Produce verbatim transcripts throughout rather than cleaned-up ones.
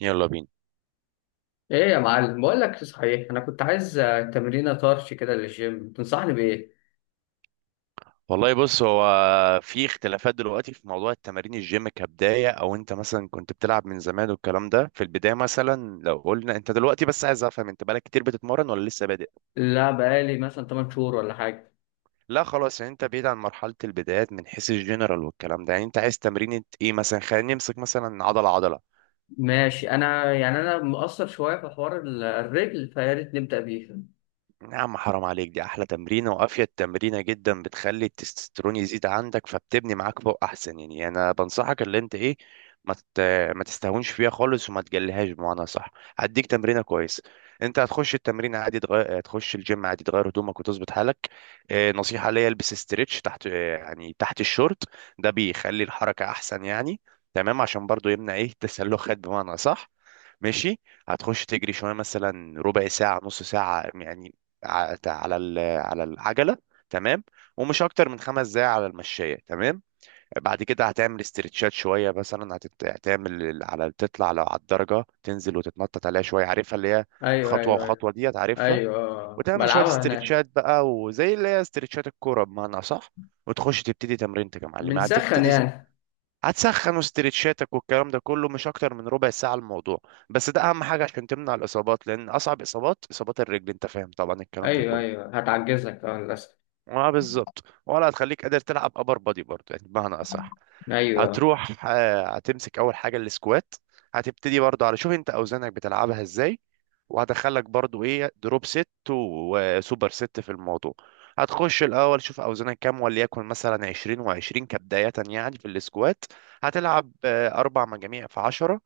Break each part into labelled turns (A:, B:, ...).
A: يلا بينا.
B: ايه يا معلم، بقول لك صحيح، انا كنت عايز آه، تمرينه طرش كده للجيم. تنصحني بايه؟
A: والله بص، هو في اختلافات دلوقتي في موضوع التمارين الجيم كبداية، او انت مثلا كنت بتلعب من زمان والكلام ده. في البداية مثلا لو قلنا انت دلوقتي، بس عايز افهم انت بقالك كتير بتتمرن ولا لسه بادئ؟
B: لا، بقالي مثلا 8 شهور ولا حاجه.
A: لا خلاص، يعني انت بعيد عن مرحلة البدايات من حيث الجنرال والكلام ده. يعني انت عايز تمرين ايه مثلا؟ خلينا نمسك مثلا عضلة عضلة.
B: ماشي، انا يعني انا مقصر شويه في حوار ال- الرجل، فيا ريت نبدا بيه.
A: يا عم حرام عليك، دي احلى تمرينه وافيد تمرينه جدا، بتخلي التستوستيرون يزيد عندك فبتبني معاك فوق احسن. يعني انا بنصحك اللي انت ايه، ما تت- ما تستهونش فيها خالص وما تجليهاش بمعنى صح. هديك تمرينه كويسه. انت هتخش التمرين عادي، تغير، تخش الجيم عادي، تغير هدومك وتظبط حالك. آه، نصيحه ليا البس استريتش تحت، آه، يعني تحت الشورت. ده بيخلي الحركه احسن يعني. تمام، عشان برضو يمنع ايه، تسلخات بمعنى صح. ماشي، هتخش تجري شويه، مثلا ربع ساعه نص ساعه يعني، ع- على ال- على العجله. تمام. ومش اكتر من خمس دقايق على المشايه. تمام. بعد كده هتعمل استرتشات شويه، مثلا هتت- هتعمل ال- على، تطلع لو على الدرجه تنزل وتتنطط عليها شويه، عارفها اللي هي
B: ايوه،
A: خطوه
B: ايوه، ايوه.
A: وخطوه، دي هتعرفها.
B: ايوه، آه.
A: وتعمل شويه
B: بلعبها هناك.
A: استرتشات بقى، وزي اللي هي استرتشات الكوره بمعنى صح. وتخش تبتدي تمرينتك يا معلم.
B: بنسخن
A: هتبتدي س-
B: يعني.
A: هتسخن، استرتشاتك والكلام ده كله مش اكتر من ربع ساعه الموضوع. بس ده اهم حاجه عشان تمنع الاصابات، لان اصعب اصابات اصابات الرجل، انت فاهم طبعا الكلام ده
B: ايوه،
A: كله.
B: ايوه، هتعجزك، اه، للاسف.
A: اه بالظبط. ولا هتخليك قادر تلعب ابر بادي برضه يعني بمعنى اصح.
B: ايوه.
A: هتروح آه، هتمسك اول حاجه السكوات. هتبتدي برضه على، شوف انت اوزانك بتلعبها ازاي، وهدخلك برضه ايه، دروب ست وسوبر ست في الموضوع. هتخش الاول شوف اوزانك كام، وليكن مثلا عشرين و20 كبدايه يعني في السكوات. هتلعب آه، اربع مجاميع في عشرة،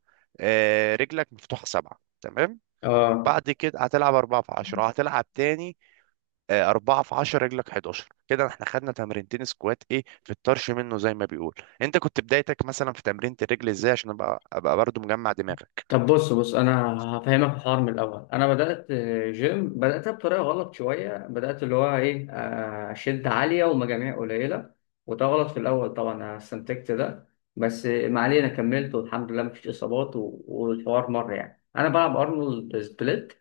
A: رجلك مفتوحه سبعه. تمام.
B: اه.
A: بعد كده هتلعب أربعة في عشرة، هتلعب تاني آه، اربعة في عشرة رجلك حداشر. كده احنا خدنا تمرينتين سكوات، ايه في الطرش منه زي ما بيقول. انت كنت بدايتك مثلا في تمرينة الرجل ازاي، عشان ابقى ابقى برضو مجمع دماغك.
B: طب بص بص، انا هفهمك الحوار من الاول. انا بدات جيم، بداتها بطريقه غلط شويه، بدات اللي هو ايه، آه، شد عاليه ومجاميع قليله، وده غلط في الاول طبعا. انا استنتجت ده، بس ما علينا، كملت والحمد لله مفيش اصابات، و- والحوار مر يعني. انا بلعب ارنولد سبليت،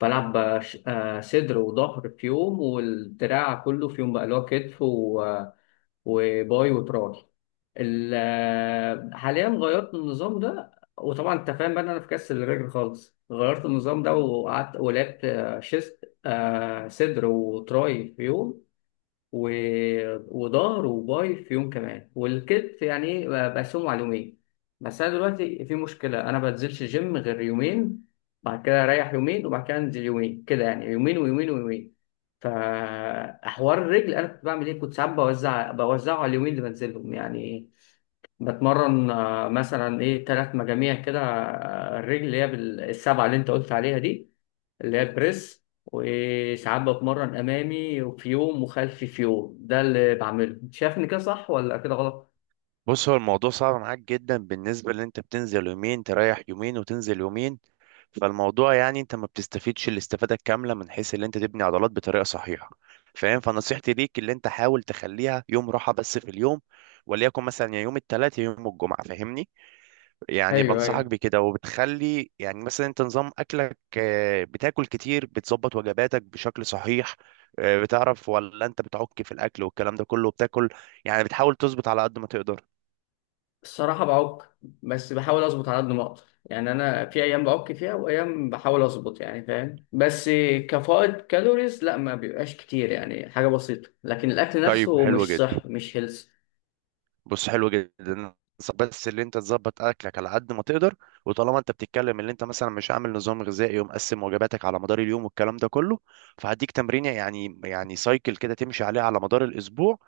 B: بلعب آه، ش- آه، صدر وظهر في يوم، والدراع كله في يوم بقى، اللي هو كتف وباي وتراي. ال- حاليا غيرت النظام ده، وطبعا انت فاهم بقى ان انا في كاس الرجل خالص غيرت النظام ده، وقعدت ولعبت آه، شيست، آه، صدر وتراي في يوم و... وظهر وباي في يوم كمان، والكتف يعني ايه، ب- بقسمه على يومين. بس انا دلوقتي في مشكله، انا ما بنزلش جيم غير يومين. بعد كده اريح يومين، وبعد كده انزل يومين، كده يعني، يومين ويومين ويومين. فحوار الرجل انا كنت بعمل ايه، كنت ساعات بوزع بوزعه على اليومين اللي بنزلهم يعني. بتمرن آه، مثلا ايه، ثلاث مجاميع كده، آه، الرجل اللي هي بالسبعه اللي انت قلت عليها دي، اللي هي البريس. وساعات بتمرن امامي وفي يوم، وخلفي في يوم. ده اللي بعمله. انت شايف ان كده صح ولا كده غلط؟
A: بص هو الموضوع صعب معاك جدا، بالنسبة ان انت بتنزل يومين تريح يومين وتنزل يومين. فالموضوع يعني انت ما بتستفيدش الاستفادة الكاملة من حيث ان انت تبني عضلات بطريقة صحيحة فاهم. فنصيحتي ليك اللي انت حاول تخليها يوم راحة بس في اليوم، وليكن مثلا يا يوم الثلاث يا يوم الجمعة، فاهمني. يعني
B: ايوه،
A: بنصحك
B: ايوه.
A: بكده. وبتخلي يعني مثلا انت نظام اكلك، آه، بتاكل كتير، بتظبط وجباتك بشكل صحيح، آه، بتعرف، ولا انت بتعك في الاكل والكلام ده كله، بتاكل يعني بتحاول تظبط على قد ما تقدر.
B: الصراحه بعك، بس بحاول اظبط على قد ما اقدر يعني. انا في ايام بعك فيها، وايام بحاول اظبط يعني، فاهم؟ بس كفائض كالوريز لا، ما بيبقاش كتير يعني، حاجه بسيطه. لكن الاكل
A: طيب
B: نفسه
A: حلو
B: مش
A: جدا.
B: صح، مش هيلث.
A: بص حلو جدا، بس اللي انت تظبط اكلك على قد ما تقدر. وطالما انت بتتكلم اللي انت مثلا مش عامل نظام غذائي ومقسم وجباتك على مدار اليوم والكلام ده كله، فهديك تمرين يعني يعني سايكل كده تمشي عليه على مدار الاسبوع.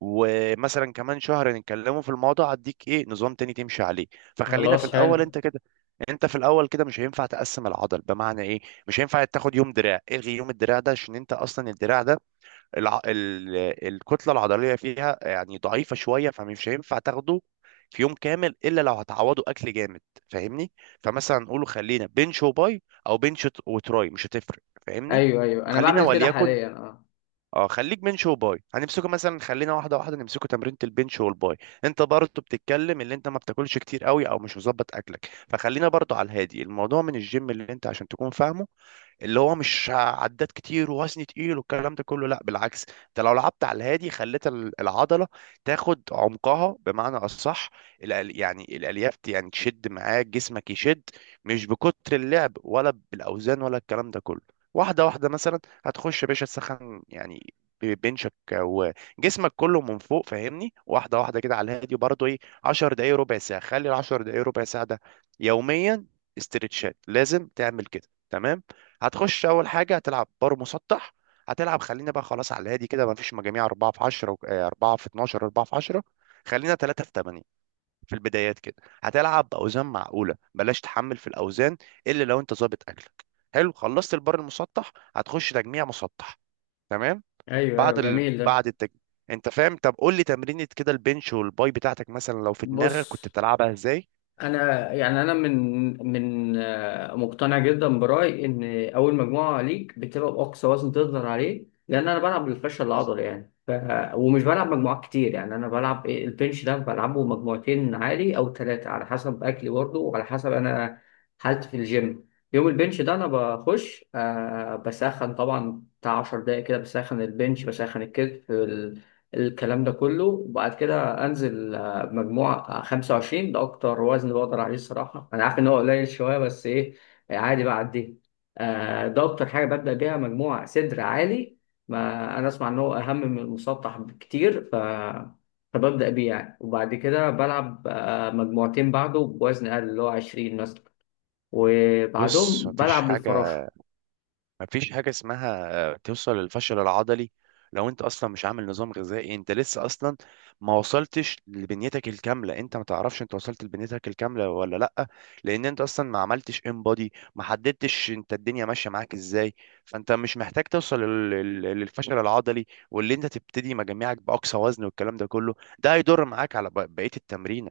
A: ومثلا كمان شهر نتكلموا في الموضوع هديك ايه نظام تاني تمشي عليه. فخلينا في
B: خلاص،
A: الاول
B: حلو.
A: انت كده. انت في الاول كده مش هينفع تقسم العضل. بمعنى ايه؟ مش هينفع تاخد يوم دراع، الغي يوم الدراع ده، عشان انت اصلا الدراع ده الع... ال... الكتله العضليه فيها يعني ضعيفه شويه، فمش هينفع تاخده في يوم كامل، الا لو هتعوضه اكل جامد فاهمني. فمثلا نقوله خلينا بنش وباي، او بنش وت- وتراي، مش هتفرق فاهمني.
B: ايوه، ايوه، انا
A: وخلينا
B: بعمل كده
A: وليكن،
B: حاليا، اه.
A: اه خليك بنش وباي. هنمسكه مثلا، خلينا واحده واحده نمسكه، تمرينة البنش والباي. انت برضه بتتكلم اللي انت ما بتاكلش كتير قوي او مش مظبط اكلك، فخلينا برضه على الهادي الموضوع من الجيم، اللي انت عشان تكون فاهمه. اللي هو مش عدات كتير ووزن تقيل والكلام ده كله، لا بالعكس، انت لو لعبت على الهادي خليت ال- العضله تاخد عمقها بمعنى اصح. الأل- يعني الالياف ت- يعني تشد معاك، جسمك يشد، مش بكتر اللعب ولا بالاوزان ولا الكلام ده كله. واحده واحده مثلا، هتخش يا باشا تسخن يعني، ب- بنشك وجسمك كله من فوق فاهمني، واحده واحده كده على الهادي. وبرضه ايه، عشر دقايق ربع ساعه، خلي ال عشر دقايق ربع ساعه ده يوميا، استرتشات لازم تعمل كده. تمام. هتخش اول حاجه هتلعب بار مسطح. هتلعب، خلينا بقى خلاص على الهادي كده، ما فيش مجاميع اربعة في عشرة اربعة في اثنا عشر اربعة في عشرة، خلينا تلاتة في ثمانية في البدايات كده. هتلعب باوزان معقوله، بلاش تحمل في الاوزان الا لو انت ظابط اكلك. حلو. خلصت البار المسطح، هتخش تجميع مسطح. تمام.
B: ايوه، ايوه،
A: بعد ال...
B: جميل ده.
A: بعد التج... انت فاهم، طب قول لي تمرينة كده البنش والباي بتاعتك مثلا لو في
B: بص،
A: دماغك كنت بتلعبها ازاي.
B: انا يعني انا من من آه، مقتنع جدا برايي ان اول مجموعه ليك بتبقى باقصى وزن تقدر عليه، لان انا بلعب بالفشل العضلي يعني. ف... ومش بلعب مجموعات كتير يعني. انا بلعب إيه، البنش ده بلعبه مجموعتين عالي او ثلاثه، على حسب اكلي برضه، وعلى حسب انا حالتي في الجيم. يوم البنش ده انا بخش، آه بسخن طبعا بتاع 10 دقايق كده، بسخن البنش، بسخن الكتف، ال... الكلام ده كله. وبعد كده انزل مجموع خمسة وعشرين. ده اكتر وزن بقدر عليه الصراحه. انا عارف ان هو قليل شويه، بس ايه، آه، عادي بعديه. آه ده اكتر حاجه ببدا بيها، مجموع صدر عالي، ما انا اسمع ان هو اهم من المسطح بكتير. ف فببدا بيه يعني. وبعد كده بلعب آه مجموعتين بعده بوزن اقل، اللي هو عشرين مثلا،
A: بص،
B: وبعدهم
A: مفيش
B: بلعب
A: حاجة،
B: بالفراشه.
A: مفيش حاجة اسمها آه، توصل للفشل العضلي لو انت اصلا مش عامل نظام غذائي. انت لسه اصلا ما وصلتش لبنيتك الكاملة، انت ما تعرفش انت وصلت لبنيتك الكاملة ولا لأ. لان انت اصلا ما عملتش انبادي، ما حددتش انت الدنيا ماشية معاك ازاي. فانت مش محتاج توصل لل- لل- للفشل العضلي. واللي انت تبتدي مجاميعك بأقصى وزن والكلام ده كله، ده هيضر معاك على ب- بقية التمرينة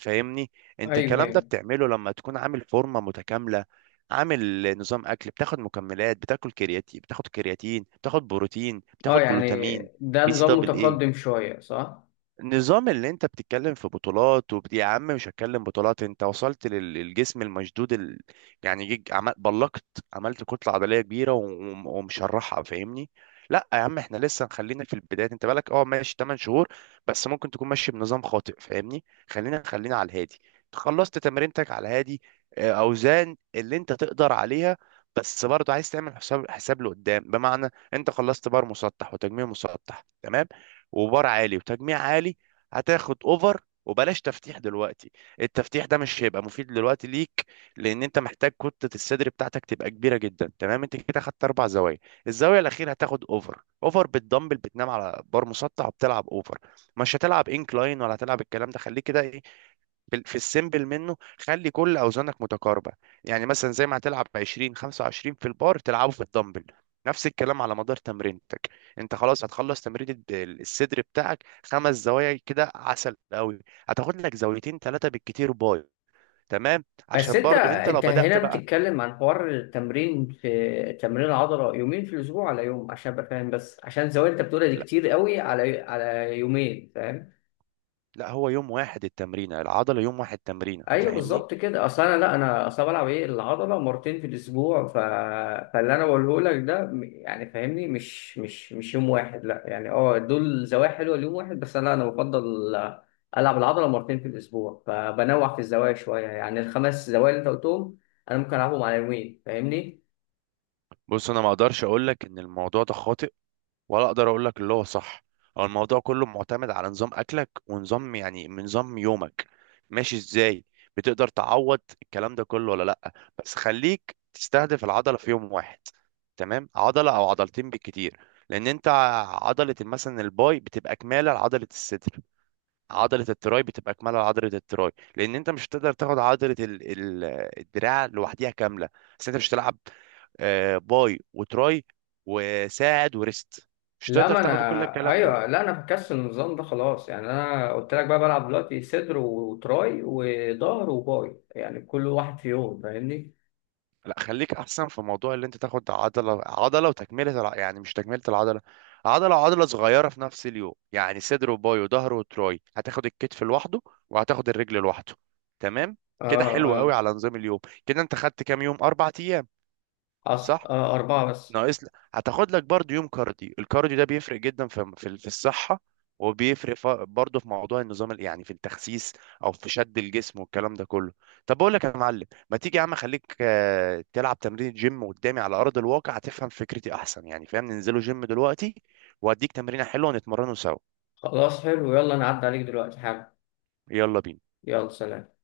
A: فاهمني. انت
B: ايوه،
A: الكلام ده
B: ايوه،
A: بتعمله لما تكون عامل فورمة متكاملة، عامل نظام اكل، بتاخد مكملات، بتاكل كرياتين، بتاخد كرياتين، بتاخد بروتين،
B: اه
A: بتاخد
B: يعني.
A: جلوتامين،
B: ده
A: بي سي
B: نظام
A: دبل
B: متقدم
A: ايه.
B: شويه، صح؟
A: النظام اللي انت بتتكلم في بطولات وبت... يا عم مش هتكلم بطولات. انت وصلت لل- للجسم المشدود ال... يعني جيج عمل... بلقت، عملت كتلة عضلية كبيرة و... وم- ومشرحها فاهمني. لا يا عم احنا لسه خلينا في البداية، انت بالك اه ماشي ثمانية شهور، بس ممكن تكون ماشي بنظام خاطئ فاهمني. خلينا خلينا على الهادي. خلصت تمرينتك على الهادي، اه، اوزان اللي انت تقدر عليها. بس برضه عايز تعمل حساب، حساب لقدام. بمعنى، انت خلصت بار مسطح وتجميع مسطح تمام، وبار عالي وتجميع عالي، هتاخد اوفر، وبلاش تفتيح دلوقتي. التفتيح ده مش هيبقى مفيد دلوقتي ليك، لان انت محتاج كتلة الصدر بتاعتك تبقى كبيرة جدا. تمام. انت كده خدت اربع زوايا، الزاوية الاخيرة هتاخد اوفر. اوفر بالدمبل، بتنام على بار مسطح وبتلعب اوفر، مش هتلعب انكلاين ولا هتلعب الكلام ده. خليك كده ايه، بال- في السيمبل منه، خلي كل اوزانك متقاربه. يعني مثلا زي ما هتلعب عشرين خمسة وعشرين في البار تلعبه في الدمبل، نفس الكلام على مدار تمرينتك. انت خلاص هتخلص تمرين الد- الصدر بتاعك خمس زوايا كده، عسل قوي. هتاخد لك زاويتين ثلاثه بالكتير باي. تمام،
B: بس
A: عشان
B: انت
A: برضو انت لو
B: انت
A: بدأت
B: هنا
A: بقى.
B: بتتكلم عن حوار التمرين، في تمرين عضلة يومين في الاسبوع على يوم عشان ابقى فاهم بس، عشان الزوايا اللي انت بتقولها دي
A: لا
B: كتير قوي على على يومين، فاهم؟
A: لا هو يوم واحد التمرينه العضله، يوم واحد تمرينه
B: ايوه
A: فاهمني.
B: بالظبط كده. اصل انا، لا، انا اصل أنا بلعب ايه، العضله مرتين في الاسبوع. ف... فاللي انا بقوله لك ده م- يعني فاهمني، مش مش مش يوم واحد. لا يعني، اه دول زوايا حلوه ليوم واحد، بس انا انا بفضل العب العضله مرتين في الاسبوع، فبنوع في الزوايا شويه يعني. الخمس زوايا اللي انت قلتهم انا ممكن العبهم على يومين، فاهمني؟
A: بص انا ما اقدرش اقول لك ان الموضوع ده خاطئ، ولا اقدر اقول لك اللي هو صح. هو الموضوع كله معتمد على نظام اكلك، ونظام يعني من نظام يومك، ماشي ازاي، بتقدر تعوض الكلام ده كله ولا لا. بس خليك تستهدف العضله في يوم واحد. تمام، عضله او عضلتين بالكتير. لان انت، عضله مثلا الباي بتبقى كماله لعضله الصدر، عضله التراي بتبقى كماله لعضله التراي. لان انت مش هتقدر تاخد عضله ال- ال- الدراع لوحديها كامله. بس انت مش هتلعب آه، باي وتراي وساعد وريست، مش
B: لا،
A: تقدر
B: ما
A: تاخد كل
B: انا،
A: الكلام ده.
B: ايوه، لا، انا بكسل النظام ده خلاص يعني. انا قلت لك بقى بلعب دلوقتي صدر وتراي وظهر وباي، يعني كل واحد في يوم، فاهمني؟
A: لا خليك احسن في موضوع اللي انت تاخد عضله عضله، وتكمله الع- يعني مش تكمله العضله، عضله وعضله صغيره في نفس اليوم، يعني صدر وباي وظهر وتراي. هتاخد الكتف لوحده، وهتاخد الرجل لوحده. تمام، كده
B: اه،
A: حلو قوي
B: اه.
A: على نظام اليوم. كده انت خدت كام يوم، اربع ايام.
B: أص...
A: صح.
B: آه اربعه بس.
A: ناقص لك هتاخد لك برضو يوم كارديو، الكارديو ده بيفرق جدا في في في الصحة، وبيفرق ف- برضو في موضوع النظام ال- يعني في التخسيس او في شد الجسم والكلام ده كله. طب بقول لك يا معلم، ما تيجي يا عم خليك آه، تلعب تمرين جيم قدامي على ارض الواقع، هتفهم فكرتي احسن يعني فاهم. ننزلوا جيم دلوقتي واديك تمرينة حلوة ونتمرنوا سوا.
B: خلاص، حلو، يلا، انا عدى عليك دلوقتي حاجه.
A: يلا بينا.
B: يلا، سلام.